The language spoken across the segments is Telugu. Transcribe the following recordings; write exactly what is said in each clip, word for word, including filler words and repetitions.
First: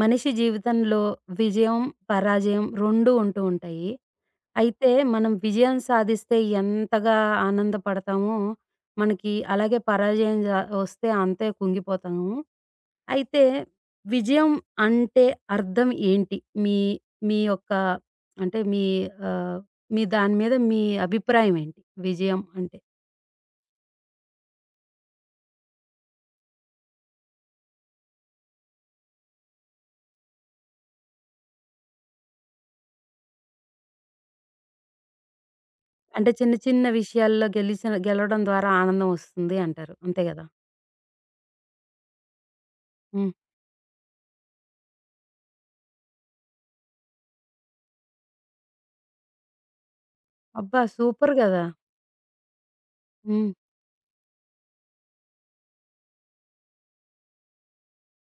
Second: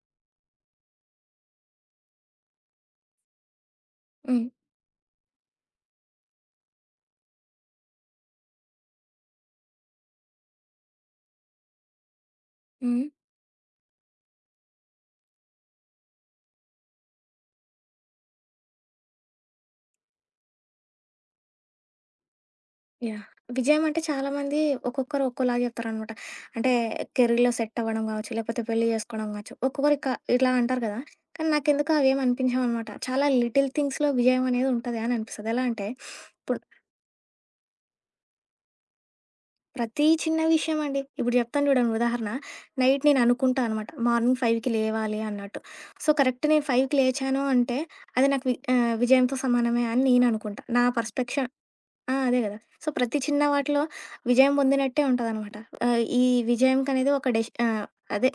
మనిషి జీవితంలో విజయం, పరాజయం రెండూ ఉంటూ ఉంటాయి. హ్మ్. అయితే మనం విజయం సాధిస్తే ఎంతగా ఆనందపడతామో, మనకి అలాగే పరాజయం జ వస్తే అంతే కుంగిపోతాము. హ్మ్. అయితే విజయం అంటే అర్థం ఏంటి? మీ మీ యొక్క అంటే మీ ఆహ్, మీ దాని మీద మీ అభిప్రాయం ఏంటి? విజయం అంటే? యాహ్! విజయం అంటే చాలామంది ఒక్కొక్కరు ఒక్కోలాగా చెప్తారనమాట. అంటే కెరీర్‌లో సెట్ అవ్వడం కావచ్చు, లేకపోతే పెళ్లి చేసుకోవడం కావచ్చు. ఒక్కొక్కరు ఇక ఇలా అంటారు కదా! కానీ నాకెందుకో అవేమి అనిపించవనమాట. చాలా లిటిల్ థింగ్స్‌లో విజయం అనేది ఉంటది అని అనిపిస్తది. ఎలా అంటే అంటే చిన్న ఇప్పుడు చిన్న విషయాల్లో గెలిసిన గెలవడం ద్వారా ఆనందం వస్తుంది అంటారు. ప్రతి అంతే చిన్న గదా! విషయం అండి. ఇప్పుడు చెప్తాను చూడండి ఉదాహరణ. నైట్ నేను హ్మ్. అనుకుంటా అనమాట. మార్నింగ్ ఐదుకి లేవాలి అన్నట్టు. సో, కరెక్ట్ నేను ఐదుకి లేచాను అంటే అది నాకు వి ఆహ్, విజయంతో సమానమే అని నేను అనుకుంటా. అబ్బా! నా సూపర్ పర్స్పెక్షన్. గదా! ఆ! అదే గదా! సో, ప్రతి చిన్న హ్మ్. వాటిలో విజయం పొందినట్టే ఉంటదనమాట. ఆహ్, ఈ విజయంకనేది ఒక డెష్ ఆహ్, అదే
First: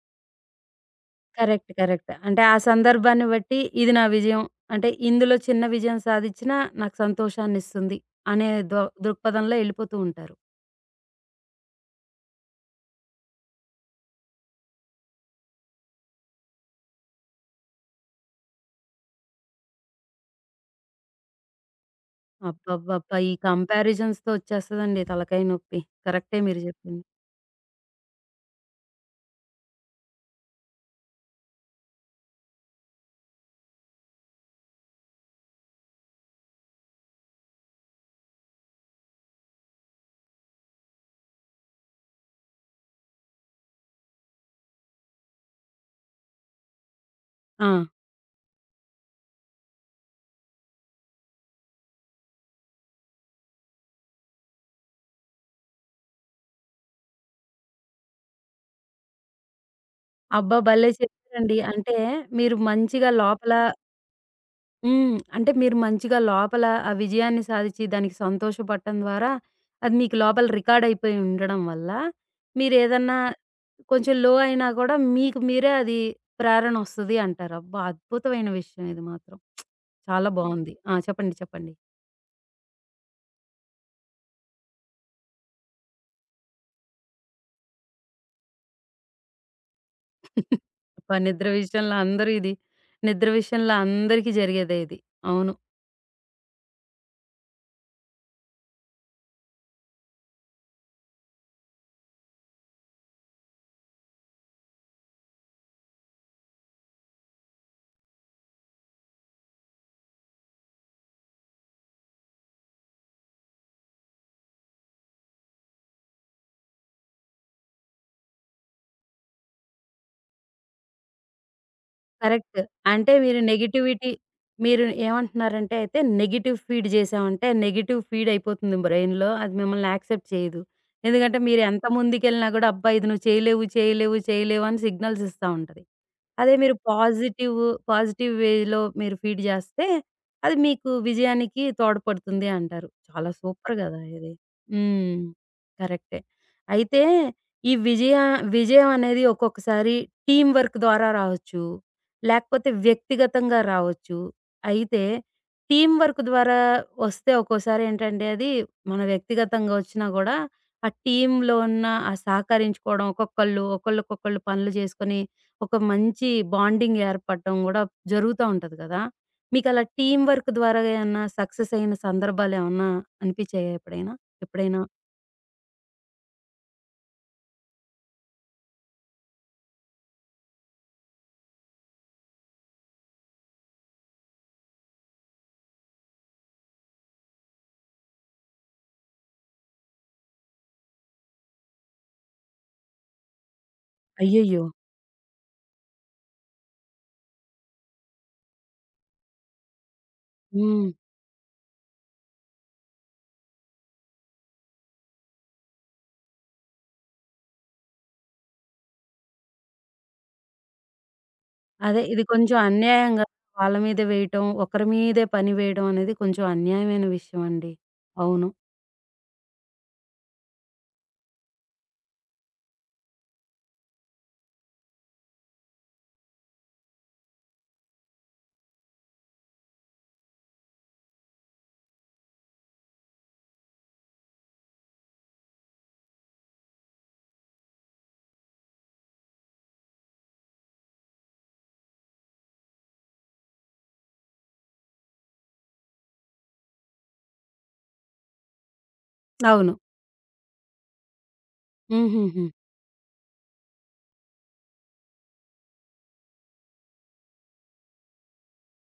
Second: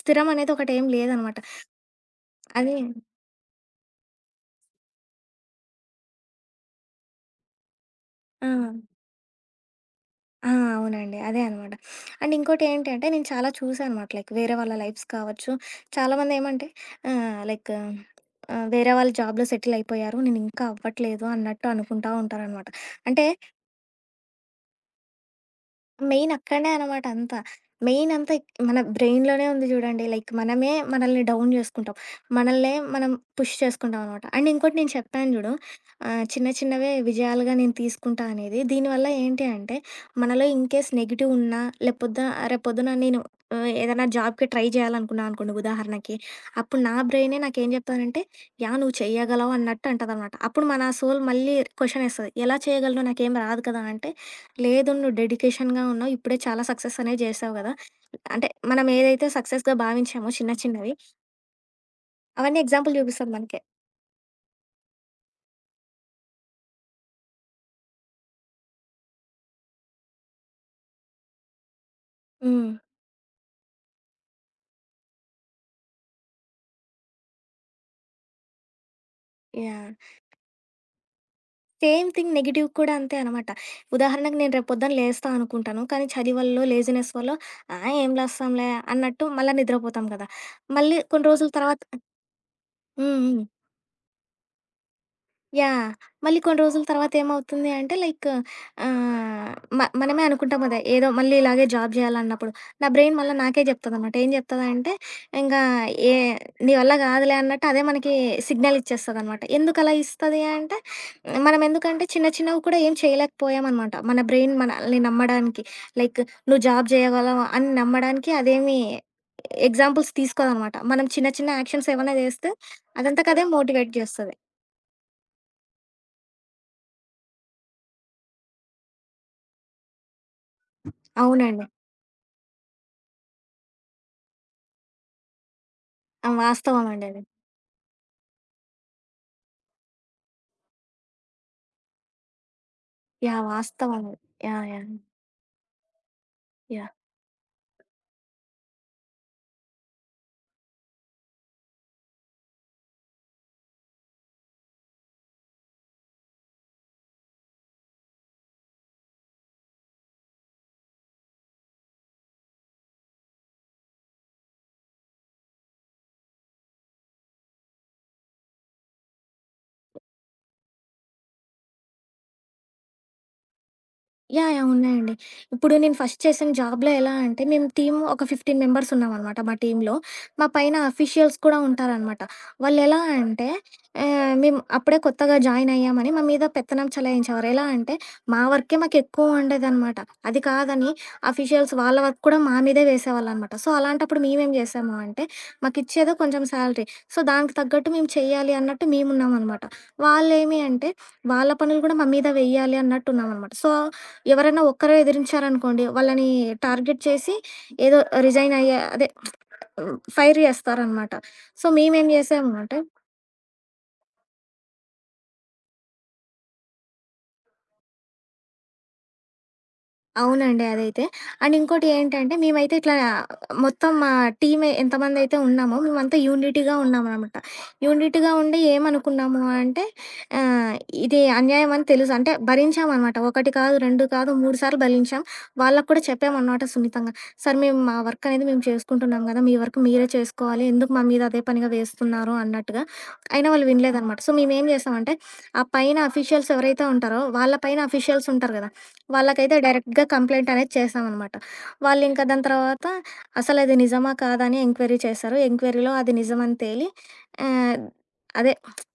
స్థిరం అనేది ఒకటేం లేదనమాట. కరెక్ట్. కరెక్ట్. అంటే ఆ అది. సందర్భాన్ని బట్టి ఇది నా విజయం. అంటే ఇందులో చిన్న విజయం సాధిచ్చినా నాకు సంతోషాన్నిస్తుంది ఆ! అనే దొ దృక్పథంలో ఎళ్ళిపోతూ ఉంటారు. ఆ! అవునండి. అదే అనమాట. అండ్ ఇంకోటేంటంటే నేను చాలా చూసా అనమాట. లైక్ వేరే వాళ్ళ లైఫ్స్ కావచ్చు. చాలామందేమంటే ఆహ్, లైక్ ఆహ్, వేరే వాళ్ళు జాబ్‌లో సెటిల్ అయిపోయారు. నేనింకా అవ్వట్లేదు అన్నట్టు అనుకుంటా ఉంటారనమాట. అబ్బబ్బబ్బా! అంటే ఈ కంపారిజన్స్‌తో వచ్చేస్తదండి తలకాయ నొప్పి. మెయిన్ కరెక్టే మీరు అక్కడనే జెప్పింది. అనమాట అంతా. మెయిన్ అంతా ఇక్ మన బ్రెయిన్‌లోనే ఉంది చూడండి. లైక్ మనమే మనల్ని డౌన్ చేసుకుంటాం. మనల్నే మనం పుష్ చేసుకుంటాం అనమాట. అండ్ ఇంకోటి నేను చెప్పాను చూడు. ఆహ్, చిన్న చిన్నవే విజయాలుగా నేను తీసుకుంటా అనేది. దీనివల్ల ఏంటి అంటే మనలో ఇన్‌కేస్ నెగెటివ్ ఉన్నా లేపోద్దున రేపొద్దున నేను ఆహ్, ఏదైనా జాబ్‌కి ట్రై చేయాలనుకున్నా అనుకోండి ఉదాహరణకి. అప్పుడు నా బ్రెయినే ఆ! నాకేం చెప్తానంటే, యాహ్! నువ్వు చేయగలవు అన్నట్టు అంటదనమాట. అప్పుడు మన సోల్ మళ్ళీ క్వెషన్ ఏస్తది. ఎలా చేయగలను నాకేం రాదు కదా! అంటే లేదు. నువ్వు డెడికేషన్‌గా ఉన్నావు. ఇప్పుడే చాలా సక్సెస్ అనేవి చేసావు గదా! అంటే మనం ఏదైతే సక్సెస్‌గా భావించామో చిన్న అబ్బా! భలే చిన్నవి చెప్పారండి. అంటే మీరు అవన్నీ ఎగ్జాంపుల్ మంచిగా చూపిస్తది లోపల మనకే. హ్మ్. అంటే మీరు మంచిగా లోపల ఆ విజయాన్ని సాధిచి దానికి సంతోషపడటం ద్వారా అది మీకు లోపల రికార్డ్ అయిపోయి ఉండడం వల్ల హ్మ్. మీరేదన్నా కొంచెం లో అయినా కూడా మీకు మీరే అది ప్రేరణ వస్తది అంటారు. అబ్బా! అద్భుతమైన విషయం ఇది మాత్రం. యాహ్! చాలా బావుంది. ఆ! చెప్పండి. చెప్పండి. సేమ్ థింగ్ నెగెటివ్ కూడా అంతే అనమాట. ఉదాహరణకు నేను రేపు పొద్దున లేస్తా అనుకుంటాను. కానీ చలి వల్లో, లేజినెస్ వల్లో ఆ! ఏం లేస్తాంలే అన్నట్టు మళ్ళా నిద్రపోతాం గదా! మళ్ళీ అబ్బా! కొన్ని నిద్ర రోజుల తర్వాత. విషయంలో అందరూ ఇది హ్మ్. నిద్ర హ్మ్. విషయంలో అందరికీ జరిగేదే ఇది. అవును. యాహ్! మళ్ళీ కొన్ని రోజుల తర్వాత ఏమవుతుంది అంటే లైక్ ఆహ్, మ మనమే అనుకుంటాం కదా! ఏదో మళ్ళీ ఇలాగే జాబ్ చేయాలన్నప్పుడు. నా బ్రెయిన్ మళ్ళా నాకే చెప్తదనమాట. ఏం చెప్తదంటే ఇంగా ఏ నీ వల్ల కాదులే అన్నట్టు అదే మనకి సిగ్నల్ ఇచ్చేస్తదనమాట. ఎందుకలా ఇస్తది అంటే మనం ఎందుకంటే చిన్న చిన్నవి కూడా ఏం చేయలేకపోయామనమాట. మన బ్రెయిన్ మనల్ని నమ్మడానికి లైక్ నువ్వు జాబ్ చేయగలవు అని నమ్మడానికి అదేమి ఎగ్జాంపుల్స్ తీసుకోదనమాట. మనం చిన్న చిన్న యాక్షన్స్ ఏమన్నా చేస్తే కరెక్ట్. అంటే మీరు అదంతకదే మోటివేట్ నెగటివిటీ చేస్తది. మీరు ఏమంటున్నారంటే అయితే నెగెటివ్ ఫీడ్ చేసామంటే నెగెటివ్ ఫీడ్ అయిపోతుంది బ్రెయిన్‌లో. అది మిమ్మల్ని యాక్సెప్ట్ చేయదు. ఎందుకంటే మీరు అవునండి. ఎంత ముందుకెళ్ళినా కూడా అబ్బా! ఇది నువ్వు చేయలేవు, చేయలేవు, చేయలేవు అని సిగ్నల్స్ ఇస్తా ఉంటది. ఆ! అదే మీరు వాస్తవమండి అది. పాజిటివ్, పాజిటివ్ వేలో మీరు ఫీడ్ చేస్తే అది మీకు విజయానికి తోడ్పడుతుంది అంటారు. చాలా యాహ్! సూపర్ కదా! వాస్తవం అది. ఇది. యాహ్! యాహ్! హ్మ్. కరెక్టే. యాహ్! అయితే ఈ విజయ విజయం అనేది ఒక్కొక్కసారి టీమ్ వర్క్ ద్వారా రావచ్చు. లేకపోతే వ్యక్తిగతంగా రావచ్చు. అయితే టీమ్ వర్క్ ద్వారా వస్తే ఒక్కోసారి ఏంటంటే అది మన వ్యక్తిగతంగా వచ్చినా గూడా, ఆ టీమ్‌లో ఉన్న ఆ సహకరించుకోవడం ఒక్కొక్కళ్ళు, ఒకళ్ళకొకళ్ళు పనులు చేసుకొని ఒక మంచి బాండింగ్ ఏర్పడటం గూడా జరుగుతా ఉంటది కదా! మీకలా టీమ్ వర్క్ ద్వారా ఏమన్నా సక్సెస్ అయిన సందర్భాలేమన్నా అనిపించాయా ఎప్పుడైనా? యాహ్! యాహ్! ఎప్పుడైనా? ఉన్నాయండి. ఇప్పుడు నేను ఫస్ట్ చేసిన జాబ్‌లో ఎలా అంటే, మేము టీమ్ ఒక పదిహేను మెంబర్స్ ఉన్నామనమాట మా టీమ్‌లో. మా పైన అఫీషియల్స్ కూడా ఉంటారనమాట. వాళ్ళెలా అంటే, ఆహ్, మేము అప్పుడే కొత్తగా జాయిన్ అయ్యామని మా మీద పెత్తనం చెలాయించేవారు. ఎలా అంటే, మా వర్కే మాకెక్కువ ఉండేదనమాట. అది కాదని అఫీషియల్స్ వాళ్ళ వర్క్ కూడా మా మీదే వేసేవాళ్ళనమాట. సో, అలాంటప్పుడు మేమేం అయ్యయ్యో! చేసాము అంటే, మాకిచ్చేదో కొంచెం శాలరీ. సో, దానికి తగ్గట్టు మేము చెయ్యాలి అన్నట్టు మేమున్నామనమాట. వాళ్ళేమి హ్మ్. అంటే, వాళ్ళ పనులు కూడా మా మీద వెయ్యాలి అన్నట్టున్నామనమాట. సో ఎవరైనా ఒక్కరే ఎదిరించారనుకోండి, వాళ్ళని టార్గెట్ చేసి ఏదో రిజైన్ అయ్యే అదే ఫైర్ చేస్తారనమాట. సో అదే. మేమేం ఇది చేసాము కొంచెం అంటే అన్యాయంగా వాళ్ళ మీద వేయటం, ఒకరి మీదే పని వేయడం అనేది కొంచెం అన్యాయమైన విషయం అండి. అవును. అవునండి. అదైతే. అండ్ ఇంకోటి ఏంటంటే మేమైతే ఇట్లా మొత్తం మా టీమ్ ఎంతమందైతే ఉన్నామో మేమంతా యూనిటీగా ఉన్నామనమాట. యూనిటీగా ఉండి ఏమనుకున్నాము అంటే ఆహ్, ఇది అన్యాయం అని తెలుసు. అంటే భరించామనమాట. ఒకటి కాదు, రెండు కాదు, మూడు సార్లు భరించాం. వాళ్ళకి కూడా చెప్పామనమాట సున్నితంగా. "సార్ మేము మా వర్క్ అనేది మేము చేసుకుంటున్నాం గదా! మీ వర్క్ మీరే చేసుకోవాలి. ఎందుకు మా మీద అదే పనిగా వేస్తున్నారు" అన్నట్టుగా. అయినా వాళ్ళు వినలేదనమాట. సో మేమేం చేసామంటే ఆ పైన అఫీషియల్స్ ఎవరైతే ఉంటారో వాళ్ళ పైన అఫీషియల్స్ ఉంటారు గదా! వాళ్ళకైతే అవును. డైరెక్ట్‌గా కంప్లెయింట్ అనేది చేశామనమాట. వాళ్ళింక దాని హుహుహు. తర్వాత అసలది నిజమా? కాదా? అని ఎంక్వైరీ చేశారు. ఎంక్వైరీలో అది నిజమని తేలి ఆహ్, అదే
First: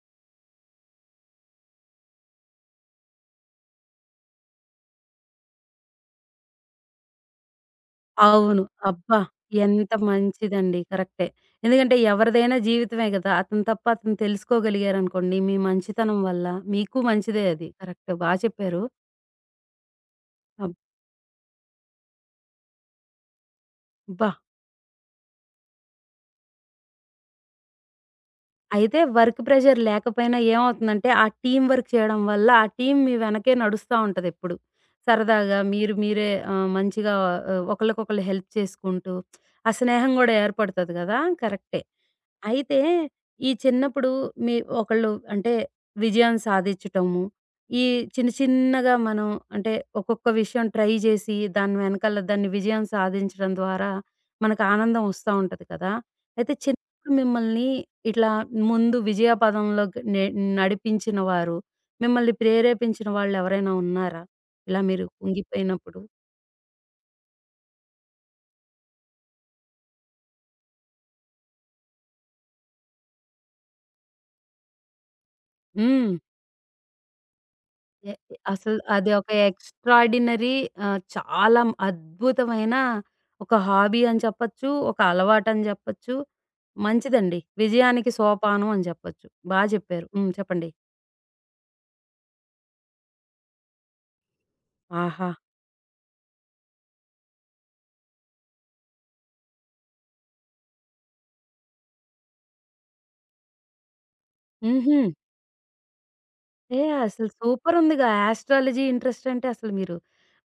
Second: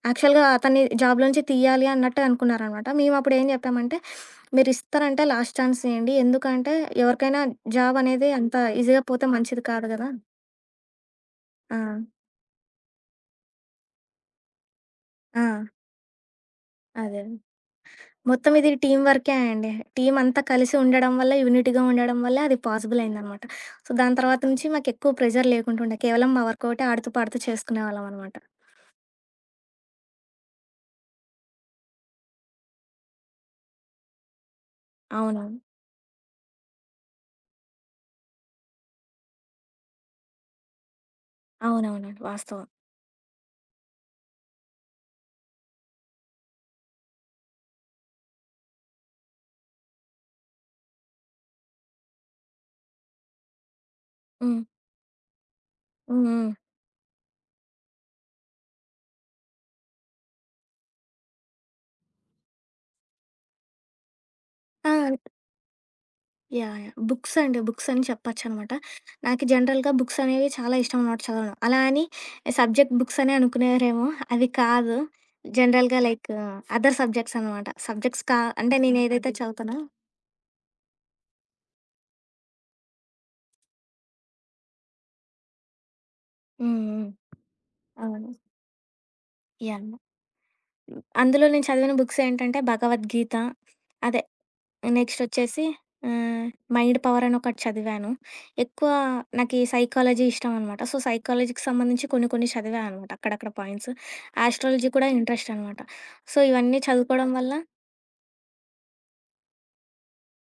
యాక్చువల్‌గా అతన్ని జాబ్‌లోంచి తీయాలి అన్నట్టు అనుకున్నారనమాట. మేమప్పుడేం చెప్పామంటే, మీరిస్తారంటే లాస్ట్ ఛాన్స్ ఇయ్యండి. ఎందుకంటే ఎవరికైనా జాబ్ అనేది అంత అవును. ఈజీగా అబ్బా! పోతే మంచిది కాదు ఎంత గదా! మంచిదండి. కరెక్టే. ఆ! ఎందుకంటే ఎవరిదైనా జీవితమే గదా! అతను తప్ప అతను తెలుసుకోగలిగారనుకోండి, ఆ! మీ మంచితనం వల్ల మీకు అదే. మంచిదే అది. కరెక్ట్. బా మొత్తం ఇది చెప్పారు. టీమ్ వర్కే అండి. టీమ్ అంతా కలిసి ఉండడం వల్ల, యూనిటీగా ఉండడం వల్ల అది పాసిబుల్ అయిందనమాట. సో, దాని అబ్బా! తర్వాత నుంచి మాకెక్కువ ప్రెషర్ లేకుంటుండే. కేవలం మా వర్క్ ఒకటే ఆడుతూ, పాడుతూ చేసుకునేవాళ్ళం అనమాట. అయితే వర్క్ ప్రెషర్ లేకపోయినా ఏమవుతుందంటే, ఆ టీమ్ వర్క్ చేయడం వల్ల, ఆ టీమ్ మీ వెనకే నడుస్తా ఉంటదెప్పుడు. సరదాగా అవునవును. మీరు మీరే ఆహ్, మంచిగా ఆహ్, ఒకళ్ళకొకళ్ళు హెల్ప్ చేసుకుంటూ, ఆ స్నేహం గూడా ఏర్పడతది గదా! కరెక్టే. అవునవునండి. వాస్తవం. అయితే, ఈ చిన్నప్పుడు మీ ఒకళ్ళు అంటే, విజయం సాధిచ్చటము, ఈ చిన్న చిన్నగా మనం అంటే, ఒక్కొక్క విషయం ట్రై జేసి, దాని వెనకాల దాన్ని విజయం సాధించడం ద్వారా, హ్మ్. మనకు ఆనందం ఒస్తా ఉంటది కదా! హ్మ్. హ్మ్. అయితే చిన్నప్పుడు మిమ్మల్ని ఇట్లా ముందు విజయ పదంలోకి నె నడిపించిన వారు, మిమ్మల్ని ప్రేరేపించిన వాళ్ళెవరైనా ఉన్నారా? ఇలా ఆ! మీరు కుంగిపోయినప్పుడు? యాహ్! యాహ్! బుక్స్ అండి. బుక్స్ అని చెప్పొచ్చనమాట. నాకు జనరల్‌గా బుక్స్ అనేవి చాలా ఇష్టం అనమాట చదవడం. అలా అని సబ్జెక్ట్ బుక్స్ అనే అనుకునేవారేమో అవి కాదు. జనరల్‌గా హ్మ్. లైక్ అదర్ సబ్జెక్ట్స్ అనమాట. ఎ సబ్జెక్ట్స్ ఎ కా అసలు అంటే అది ఒక నేనేదైతే చదువుతానో. ఎక్స్‌ట్రార్డినరీ ఆహ్, చాలా అద్భుతమైన ఒక హాబీ అని చెప్పొచ్చు. ఒక అలవాటని జెప్పొచ్చు. హ్మ్. హ్మ్. మంచిదండి. విజయానికి అవును. సోపానం అని జెప్పొచ్చు. బా యాహ్! జెప్పారు. హ్మ్. చెప్పండి. అందులో నేను చదివిన బుక్స్ ఏంటంటే భగవద్గీత. అదే నెక్స్ట్ ఆహా! వచ్చేసి ఆహ్, 'మైండ్ పవర్' అని ఒకటి చదివాను. ఎక్కువ నాకు ఈ సైకాలజీ ఇష్టం అనమాట. సో, సైకాలజీకి సంబంధించి కొన్ని కొన్ని చదివా అనమాట అక్కడక్కడ పాయింట్స్. ఆస్ట్రాలజీ హుహు. కూడా ఇంట్రెస్ట్ అనమాట. సో, ఇవన్నీ ఏ అసలు చదువుకోవడం వల్ల సూపరుందిగా. యాస్ట్రాలజీ ఇంట్రెస్ట్ అంటే అసలు మీరు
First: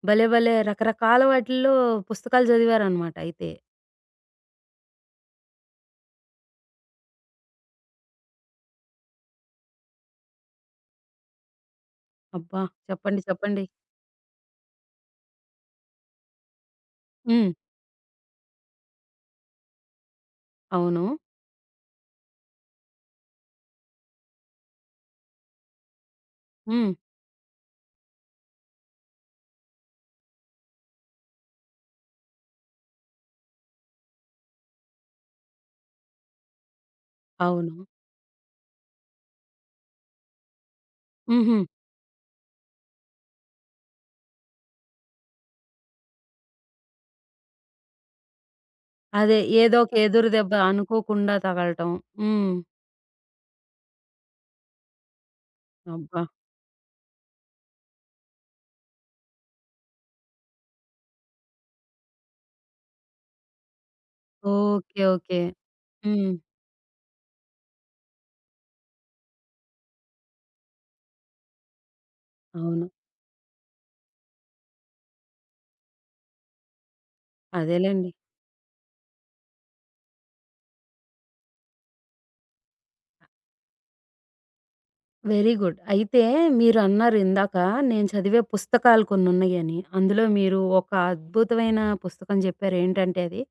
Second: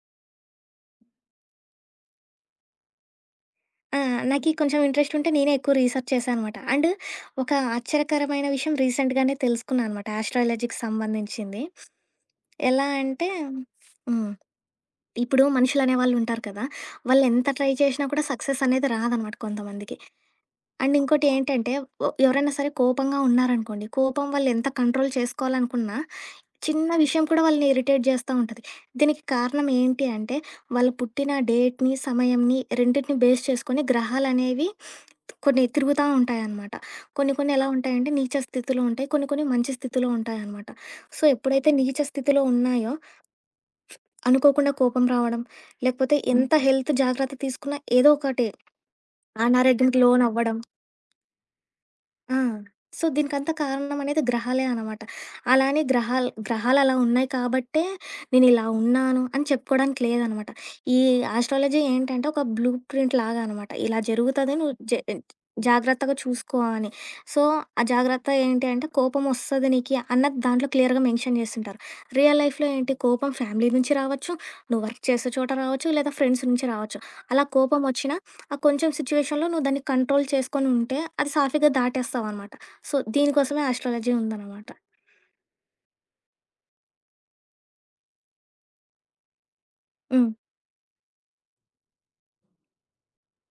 భలే భలే రకరకాల వాటిల్లో పుస్తకాలు చదివారనమాట అయితే. ఆ! నాకీ కొంచెం ఇంట్రెస్ట్ ఉంటే నేనే ఎక్కువ రీసెర్చ్ చేశా అనమాట. అండ్ ఒక ఆశ్చర్యకరమైన విషయం రీసెంట్‌గానే తెలుసుకున్నా అనమాట ఆస్ట్రాలజీకి సంబంధించింది. అబ్బా! ఎలా చెప్పండి. అంటే చెప్పండి. హ్మ్. ఇప్పుడు మనుషులు అనేవాళ్ళు ఉంటారు కదా! వాళ్ళు ఎంత హ్మ్. ట్రై చేషినా కూడా సక్సెస్ అనేది రాదనమాట కొంతమందికి. అండ్ అవును. ఇంకోటి ఏంటంటే ఒ ఎవరైనా సరే కోపంగా ఉన్నారనుకోండి, కోపం వాళ్ళు ఎంత కంట్రోల్ చేసుకోవాలనుకున్నా, చిన్న హ్మ్. విషయం కూడా వాళ్ళని ఇరిటేట్ చేస్తా ఉంటది. దీనికి కారణం ఏంటి అంటే, వాళ్ళు పుట్టిన డేట్‌ని, సమయంని రెండిటిని బేస్ చేసుకొని గ్రహాలనేవి కొన్ని తిరుగుతా ఉంటాయనమాట. కొన్ని కొన్ని ఎలా అవును. ఉంటాయంటే నీచ స్థితిలో ఉంటాయి. కొన్ని కొన్ని మంచి స్థితిలో ఉంటాయనమాట. సో, హుహు. ఎప్పుడైతే నీచ స్థితిలో ఉన్నాయో అనుకోకుండా కోపం రావడం, లేకపోతే హ్మ్, ఎంత హెల్త్ జాగ్రత్త తీసుకున్నా ఏదో ఒకటి అదే. ఏదో ఒక అనారోగ్యంకి ఎదురు దెబ్బ లోనవ్వడం. అనుకోకుండా తగలటం. ఆ! హ్మ్. సో, దీనికంతా కారణమనేది గ్రహాలే అనమాట. అలా అని అబ్బా! గ్రహాలు గ్రహాలలా ఉన్నాయి కాబట్టే, నేనిలా ఉన్నాను అని చెప్పుకోడానికి లేదనమాట. ఈ ఆస్ట్రాలజీ ఏంటంటే, ఒక బ్లూ ప్రింట్ లాగా అనమాట. ఇలా జరుగుతది నువ్వు జె ఓకే. ఓకే. జాగ్రత్తగా హ్మ్. చూసుకో అని. సో, ఆ జాగ్రత్త ఏంటి అంటే, కోపమొస్తది నీకి అన్నది దాంట్లో క్లియర్‌గా మెన్షన్ చేసింటారు. రియల్ లైఫ్‌లో అవును. ఏంటి, కోపం ఫ్యామిలీ నుంచి రావచ్చు, నువ్వు వర్క్ చేసే చోట రావచ్చు, లేదా ఫ్రెండ్స్ నుంచి రావచ్చు. అలా అదేలెండి. కోపమొచ్చినా ఆ కొంచెం సిచ్యువేషన్‌లో నువ్వు దాన్ని కంట్రోల్ చేసుకొని ఉంటే, అది సాఫీగా దాటేస్తావనమాట. సో, దీనికోసమే ఆస్ట్రాలజీ ఉందనమాట. Very good. అయితే మీరన్నారు ఇందాక నేను చదివే పుస్తకాలు కొన్నున్నయ్యని. అందులో హ్మ్. మీరు ఒక అద్భుతమైన పుస్తకం జెప్పారు. ఏంటంటే అది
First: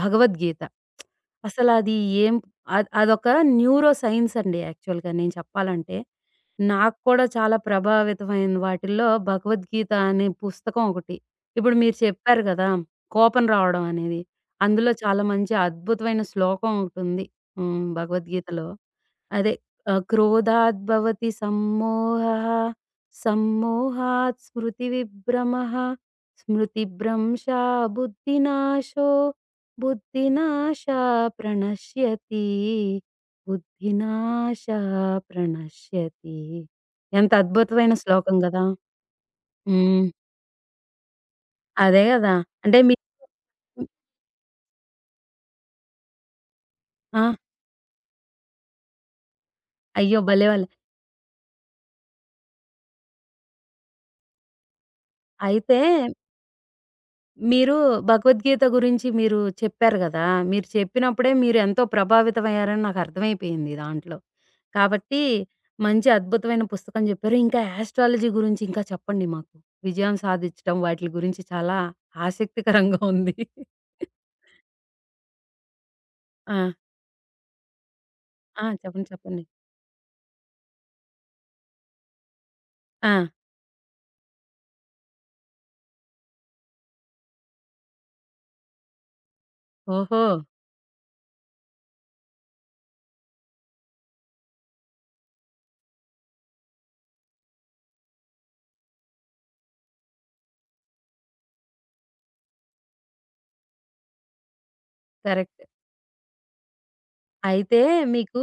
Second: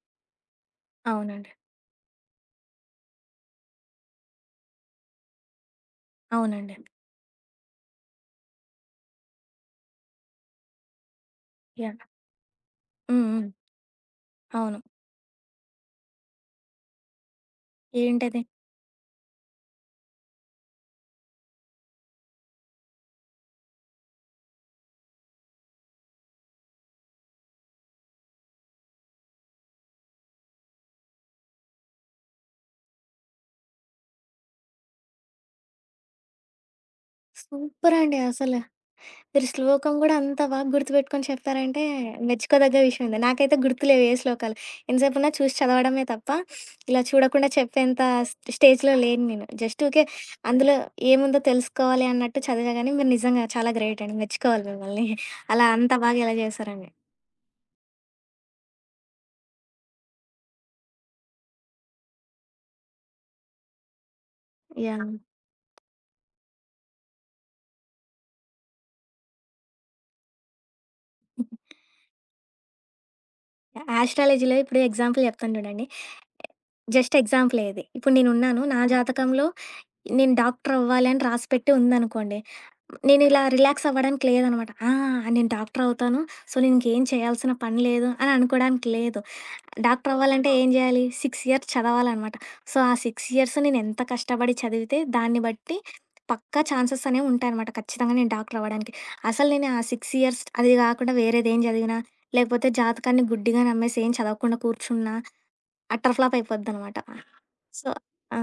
భగవద్గీత. అవునండి. అసలది ఏం అద్ అదొక న్యూరో సైన్స్ అండి యాక్చువల్‌గా నేను చెప్పాలంటే. అవునండి. నాకు కూడా చాలా ప్రభావితమైన వాటిల్లో భగవద్గీత అనే పుస్తకం ఒకటి. ఇప్పుడు మీరు యాహ్! చెప్పారు గదా! హ్మ్. కోపం హ్మ్. రావడం అనేది. అవును. అందులో చాలా మంచి అద్భుతమైన శ్లోకం ఒకటుంది. హ్మ్. ఏంటది? భగవద్గీతలో. అదే ఆహ్, క్రోధాద్భవతి సమ్మోహః, సమ్మోహాత్ స్మృతివిభ్రమः, స్మృతిభ్రంశా బుద్ధినాశో, బుద్ధినాశా ప్రణశ్యతి, బుద్ధినాశా ప్రణశ్యతి. ఎంత అద్భుతమైన సూపరండి శ్లోకం అసల. గదా! మీరు శ్లోకం హ్మ్. గూడా అంత బాగా గుర్తుపెట్టుకొని చెప్పారంటే, అదే గదా! మెచ్చుకోదగ్గ అంటే మీకు విషయమే. నాకైతే గుర్తులేవు ఏ శ్లోకాలు. ఎంతసేపున్నా చూసి చదవడమే తప్ప, ఇలా ఆ! చూడకుండా చెప్పేంత స్ స్టేజ్‌లో లేను నేను. జస్ట్ ఊకే అయ్యో! భలే వాళ్ళు. అందులో ఏముందో తెలుసుకోవాలి అన్నట్టు చదివా గానీ, మీరు నిజంగా చాలా గ్రేట్ అండి. మెచ్చుకోవాలి మిమ్మల్ని. అలా అయితే అంత బాగా ఎలా చేశారని. మీరు భగవద్గీత గురించి మీరు చెప్పారు గదా! మీరు చెప్పినప్పుడే మీరెంతో ప్రభావితమయ్యారని నాకర్థమైపోయింది దాంట్లో. యాహ్! కాబట్టి మంచి అద్భుతమైన పుస్తకం జెప్పారు. ఇంకా యాస్ట్రాలజీ గురించి ఇంకా చెప్పండి మాకు. విజయం సాధిచ్చడం వాటిలి గురించి చాలా ఆసక్తికరంగా ఉంది. ఆస్ట్రాలజీలో ఇప్పుడు ఎగ్జాంపుల్ చెప్తాను చూడండి. ఆ! జస్ట్ ఎగ్జాంపులే ఇది. ఇప్పుడు నేనున్నాను. ఆ! నా చెప్పండి. చెప్పండి. జాతకంలో నేను డాక్టర్ అవ్వాలి అని రాసిపెట్టి ఉందనుకోండి. ఆ! నేను ఇలా రిలాక్స్ అవ్వడానికి లేదనమాట. ఆ! నేను డాక్టర్ అవుతాను. సో, నేను ఇంకేం చేయాల్సిన పని లేదు అని అనుకోవడానికి లేదు. డాక్టర్ ఓహో! అవ్వాలంటే ఏం చేయాలి? ఆరు ఇయర్స్ చదవాలనమాట. సో, ఆ ఆరు ఇయర్స్ నేను ఎంత కష్టపడి చదివితే దాన్ని బట్టి పక్కా ఛాన్సెస్ అనేవి ఉంటాయనమాట. ఖచ్చితంగా నేను డాక్టర్ అవ్వడానికి. అసలు నేను ఆ ఆరు ఇయర్స్ అది కాకుండా వేరేదేం చదివినా, లేకపోతే జాతకాన్ని గుడ్డిగా నమ్మేసి ఏం చదవకుండా కూర్చున్నా కరెక్ట్. Utter flop అయిపోద్దనమాట. అయితే సో. ఆ! మీకు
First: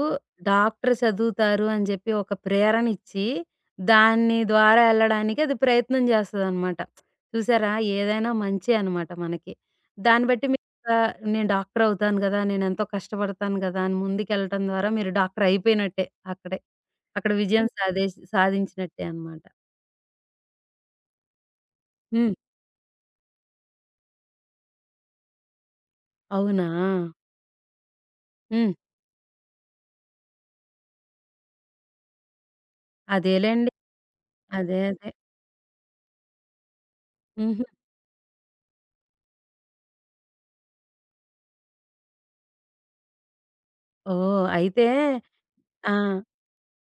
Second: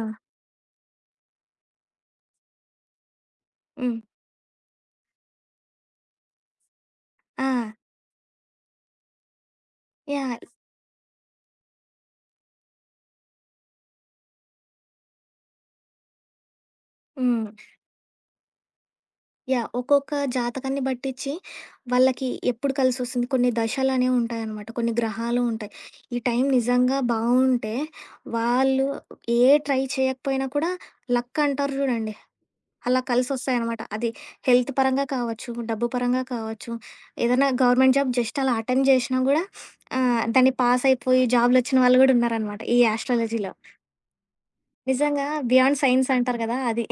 డాక్టర్ చదువుతారు అని జెప్పి ఒక ప్రేరణ ఇచ్చి, హ్మ్. దాని ద్వారా ఎళ్ళడానికి అది ప్రయత్నం జేస్తదనమాట. ఆ! చూసారా? ఏదైనా మంచే అనమాట మనకి. దాన్ని యాహ్! బట్టి మీకు ఆహ్, నేను డాక్టర్ అవుతాను గదా! నేనెంతో కష్టపడతాను గదా! అని ముందుకెళ్ళటం ద్వారా మీరు డాక్టర్ అయిపోయినట్టే అక్కడే. అక్కడ హ్మ్. విజయం సాధేసి సాధించినట్టే అనమాట. యాహ్! ఒక్కొక్క జాతకాన్ని బట్టిచ్చి, వాళ్ళకి హ్మ్. ఎప్పుడు కలిసొస్తుంది కొన్ని దశలనేవి ఉంటాయనమాట. కొన్ని గ్రహాలు ఉంటాయి. ఈ టైం అవునా? నిజంగా బావుంటే, హ్మ్. వాళ్ళు ఏ ట్రై చేయకపోయినా కూడా లక్ అంటారు చూడండి, అలా అదేలెండి. కలిసొస్తాయనమాట. అది హెల్త్ అదే. పరంగా అదే. కావచ్చు, డబ్బు పరంగా కావచ్చు, ఏదైనా హుహు. గవర్నమెంట్ జాబ్ జస్ట్ అలా అటెంప్ట్ చేషినా గూడా ఆహ్, దాన్ని పాస్ అయిపోయి జాబ్‌లొచ్చిన వాళ్ళు గూడా ఉన్నారనమాట ఈ యాస్ట్రాలజీలో. ఓహ్! అయితే నిజంగా బియాండ్ ఆ! సైన్స్ అంటారు కదా! అది.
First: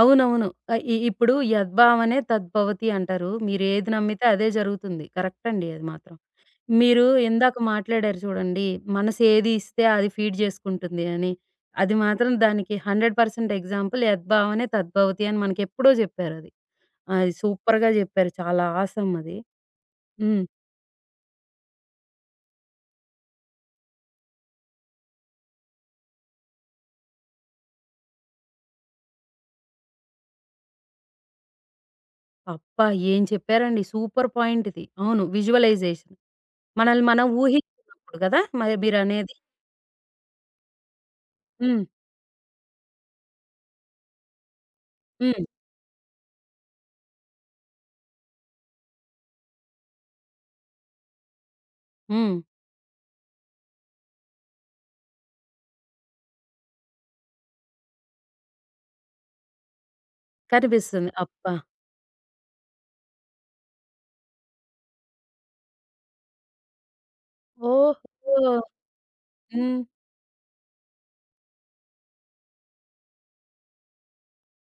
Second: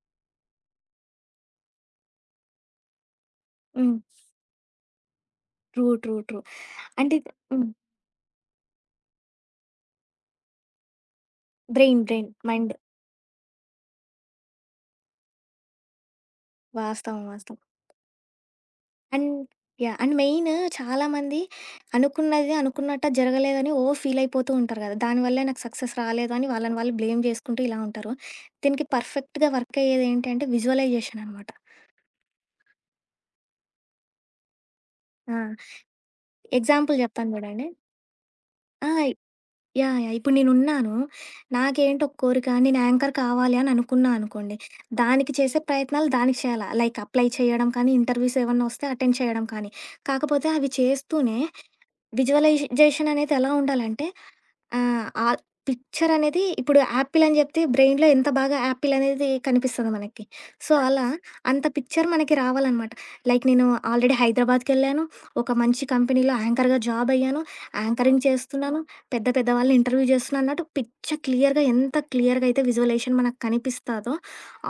అవునవును. ఆహ్, ఇ ఇప్పుడు యద్భావనే తద్భవతి అంటారు. మీరు ఏది హ్మ్. నమ్మితే అదే జరుగుతుంది. కరెక్ట్ అండి అది ట్రూ. ట్రూ. మాత్రం. ట్రూ. మీరు అంటే ఇందాక హ్మ్. మాట్లాడారు చూడండి, మనసు ఏది ఇస్తే అది ఫీడ్ చేసుకుంటుంది అని. అది బ్రెయిన్, బ్రెయిన్. మాత్రం మైండ్. దానికి నూరు శాతం ఎగ్జాంపుల్ యద్భావనే తద్భవతి అని మనకెప్పుడో జెప్పారది. వాస్తవం. అది వాస్తవం. సూపర్‌గా జెప్పారు. చాలా ఆసమ్ అండ్ అది. యాహ్! అండ్ హ్మ్. మెయిన్ చాలామంది అనుకున్నది అనుకున్నట్టు జరగలేదని ఓ ఫీల్ అయిపోతూ ఉంటారు కదా! దానివల్లే నాకు సక్సెస్ రాలేదు అని వాళ్ళని వాళ్ళు బ్లేమ్ చేసుకుంటూ ఇలా ఉంటారు. దీనికి పర్ఫెక్ట్‌గా వర్క్ అయ్యేది ఏంటంటే విజువలైజేషన్ అనమాట. అబ్బా! ఏం చెప్పారండి సూపర్ పాయింట్ ఇది. అవును. ఆ! విజువలైజేషన్. ఎగ్జాంపుల్ మనల్ని మనం చెప్తాను చూడండి. ఊహించుకున్నప్పుడు గదా! మరి ఆ! మీరనేది. యాహ్! యాహ్! ఇప్పుడు నేనున్నాను. హ్మ్. నాకేంటి ఒక కోరిక నేను యాంకర్ కావాలి అని అనుకున్నా అనుకోండి. దానికి హ్మ్. చేసే ప్రయత్నాలు దానికి చేయాలా. లైక్ అప్లై చేయడం కానీ, ఇంటర్వ్యూస్ ఏమన్నా వస్తే అటెండ్ చేయడం కానీ. కాకపోతే అవి చేస్తూనే హ్మ్. విజువలైజేషన్ అనేది ఎలా ఉండాలంటే ఆహ్, ఆ పిక్చర్ అనేది ఇప్పుడు యాపిల్ అని చెప్తే బ్రెయిన్‌లో ఎంత బాగా యాపిల్ అనేది కనిపిస్తదో మనకి. సో, అలా కనిపిస్తుంది. అబ్బా! అంత పిక్చర్ మనకి రావాలనమాట. లైక్ నేను ఆల్రెడీ హైదరాబాద్‌కెళ్ళాను. ఒక మంచి కంపెనీలో యాంకర్‌గా జాబ్ అయ్యాను. యాంకరింగ్ ఓహో! చేస్తున్నాను. పెద్ద పెద్ద వాళ్ళని హ్మ్. ఇంటర్వ్యూ చేస్తున్నా అన్నట్టు పిక్చర్ క్లియర్‌గా ఎంత క్లియర్‌గా అయితే విజువలైజేషన్ మనకు కనిపిస్తదో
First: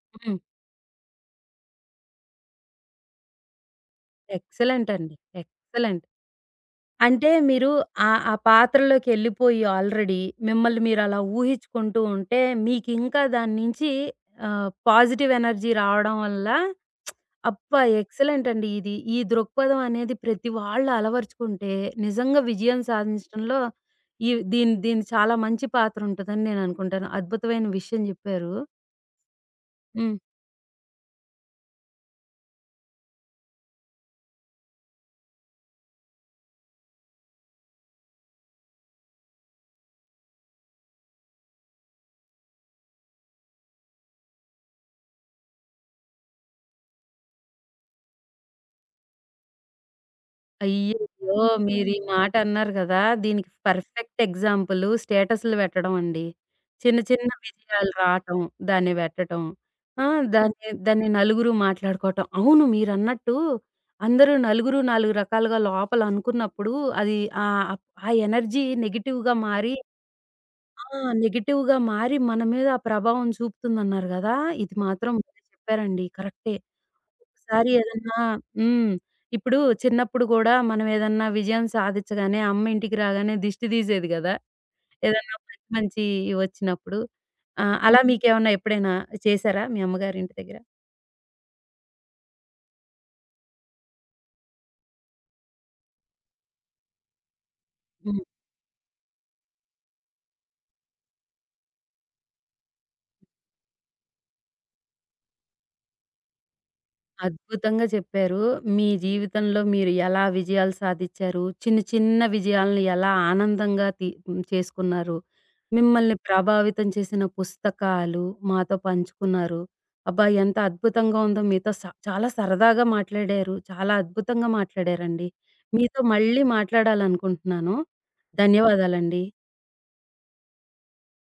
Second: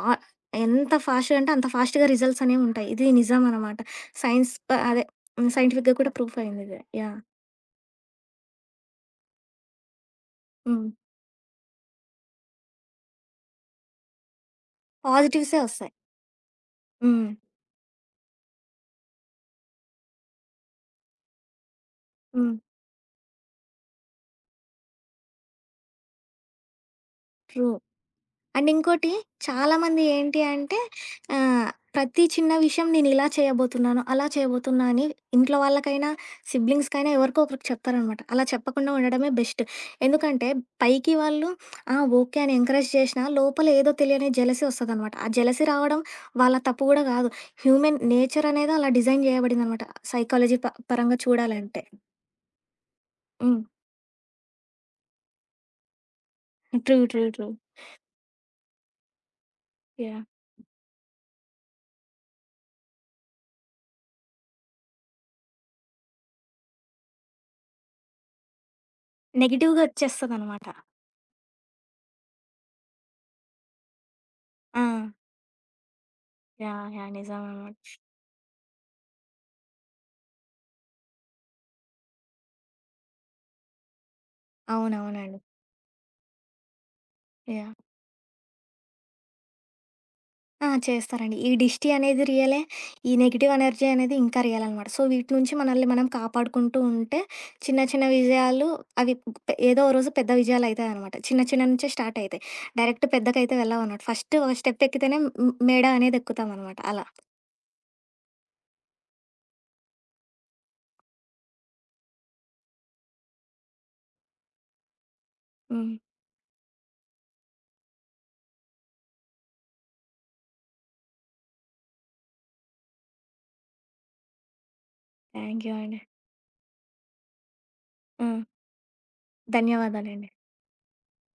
ఆహ్, హ్మ్. ఎంత ఫాస్ట్‌గా అంటే అంత ఫాస్ట్‌గా రిజల్ట్స్ అనేవి ఉంటాయి. ఇది నిజం అనమాట. సైన్స్ ప ఎక్సలెంట్ అదే అండి. సైంటిఫిక్‌గా ఎక్సలెంట్. కూడా ప్రూఫ్ అయిందిది. యాహ్! అంటే మీరు ఆహ్, ఆ పాత్రలోకెళ్ళిపోయి ఆల్రెడీ మిమ్మల్ని హ్మ్. మీరలా ఊహించుకుంటూ ఉంటే మీకింకా దాని నుంచి ఆహ్, పాజిటివ్ పాజిటివ్సే ఎనర్జీ ఒస్తాయి. రావడం వల్ల హ్మ్. అబ్బా! ఎక్సలెంట్ అండి ఇది. ఈ దృక్పథం అనేది ప్రతి వాళ్ళు అలవరుచుకుంటే నిజంగా హ్మ్. విజయం సాధించడంలో ఈ దీని దీని చాలా మంచి పాత్ర ఉంటదని నేననుకుంటాను. అద్భుతమైన ట్రూ. విషయం జెప్పారు. అండ్ ఇంకోటి చాలామంది ఏంటి అంటే ఆహ్, ప్రతి చిన్న విషయం నేనిలా చేయబోతున్నాను, అలా చేయబోతున్నా అని ఇంట్లో వాళ్ళకైనా, సిబ్లింగ్స్‌కైనా ఎవరికో ఒకరికి చెప్తారనమాట. అలా చెప్పకుండా ఉండడమే బెస్ట్. ఎందుకంటే పైకి వాళ్ళు ఆ! ఓకే అని ఎంకరేజ్ చేషినా లోపల ఏదో తెలియని జెలసీ ఒస్తదనమాట. ఆ జెలసీ రావడం వాళ్ళ తప్పు గూడా గాదు. హ్యూమన్ నేచర్ అనేది అలా డిజైన్ జేయబడిందనమాట సైకాలజీ ప పరంగా అయ్యయ్యో! చూడాలంటే. మీరీ మాట అన్నారు గదా! దీనికి హ్మ్. పర్ఫెక్ట్ ఎగ్జాంపులు స్టేటస్‌లు పెట్టడం అండి. ట్రూ. చిన్న ట్రూ. చిన్న ట్రూ. విజయాలు రాటం, దాన్ని పెట్టటం. ఆ! యాహ్! దాన్ని దాన్ని నలుగురు మాట్లాడుకోవటం. అవును మీరన్నట్టు అందరూ నలుగురు, నాలుగు రకాలుగా లోపల అనుకున్నప్పుడు అది ఆహ్, ఆ ఎనర్జీ నెగెటివ్‌గా మారి నెగెటివ్‌గా ఒచ్చేస్తదనమాట. ఆ! నెగెటివ్‌గా మారి మన మీద ఆ ప్రభావం చూపుతుందన్నారు గదా! ఇది ఆ! మాత్రం భలే చెప్పారండి. కరెక్టే. యాహ్! యాహ్! ఒక్కసారి నిజమనమాట. ఏదన్నా హ్మ్. ఇప్పుడు చిన్నప్పుడు గూడా మనం ఏదన్నా విజయం సాధిచ్చగానే అమ్మ ఇంటికి రాగానే దిష్టి తీసేది గదా! ఏదన్నా అవునవునండి. మంచి మంచియి వచ్చినప్పుడు. యాహ్! ఆహ్, అలా మీకేమన్నా ఎప్పుడైనా చేశారా మీ అమ్మగారింటి దగ్గర? ఆ! చేస్తారండి. ఈ దిష్టి అనేది రియలే. ఈ నెగెటివ్ ఎనర్జీ అనేది ఇంకా రియలనమాట. సో, వీటి నుంచి మనల్ని మనం కాపాడుకుంటూ ఉంటే చిన్న చిన్న హ్మ్. విజయాలు అవి పె ఏదో ఓ రోజు పెద్ద విజయాలయితాయనమాట. చిన్న చిన్న నుంచే స్టార్ట్ అయితాయి. డైరెక్ట్ పెద్దకైతే వెళ్ళవనమాట. ఫస్ట్ ఒక స్టెప్ ఎక్కితేనే మ్ మేడ అనేది ఎక్కుతామనమాట అలా. అద్భుతంగా చెప్పారు. మీ జీవితంలో మీరు ఎలా విజయాలు సాధిచ్చారు? చిన్న చిన్న విజయాలను ఎలా ఆనందంగా తి హ్మ్, చేసుకున్నారు? హ్మ్. మిమ్మల్ని ప్రభావితం చేసిన పుస్తకాలు మాతో పంచుకున్నారు. అబ్బా! ఎంత అద్భుతంగా ఉందో మీతో స చాలా సరదాగా మాట్లాడారు. చాలా అద్భుతంగా మాట్లాడారండి. థ్యాంక్ యూ మీతో అండి. మళ్ళీ మాట్లాడాలనుకుంటున్నాను. హ్మ్. ధన్యవాదాలండి. ధన్యవాదాలండి.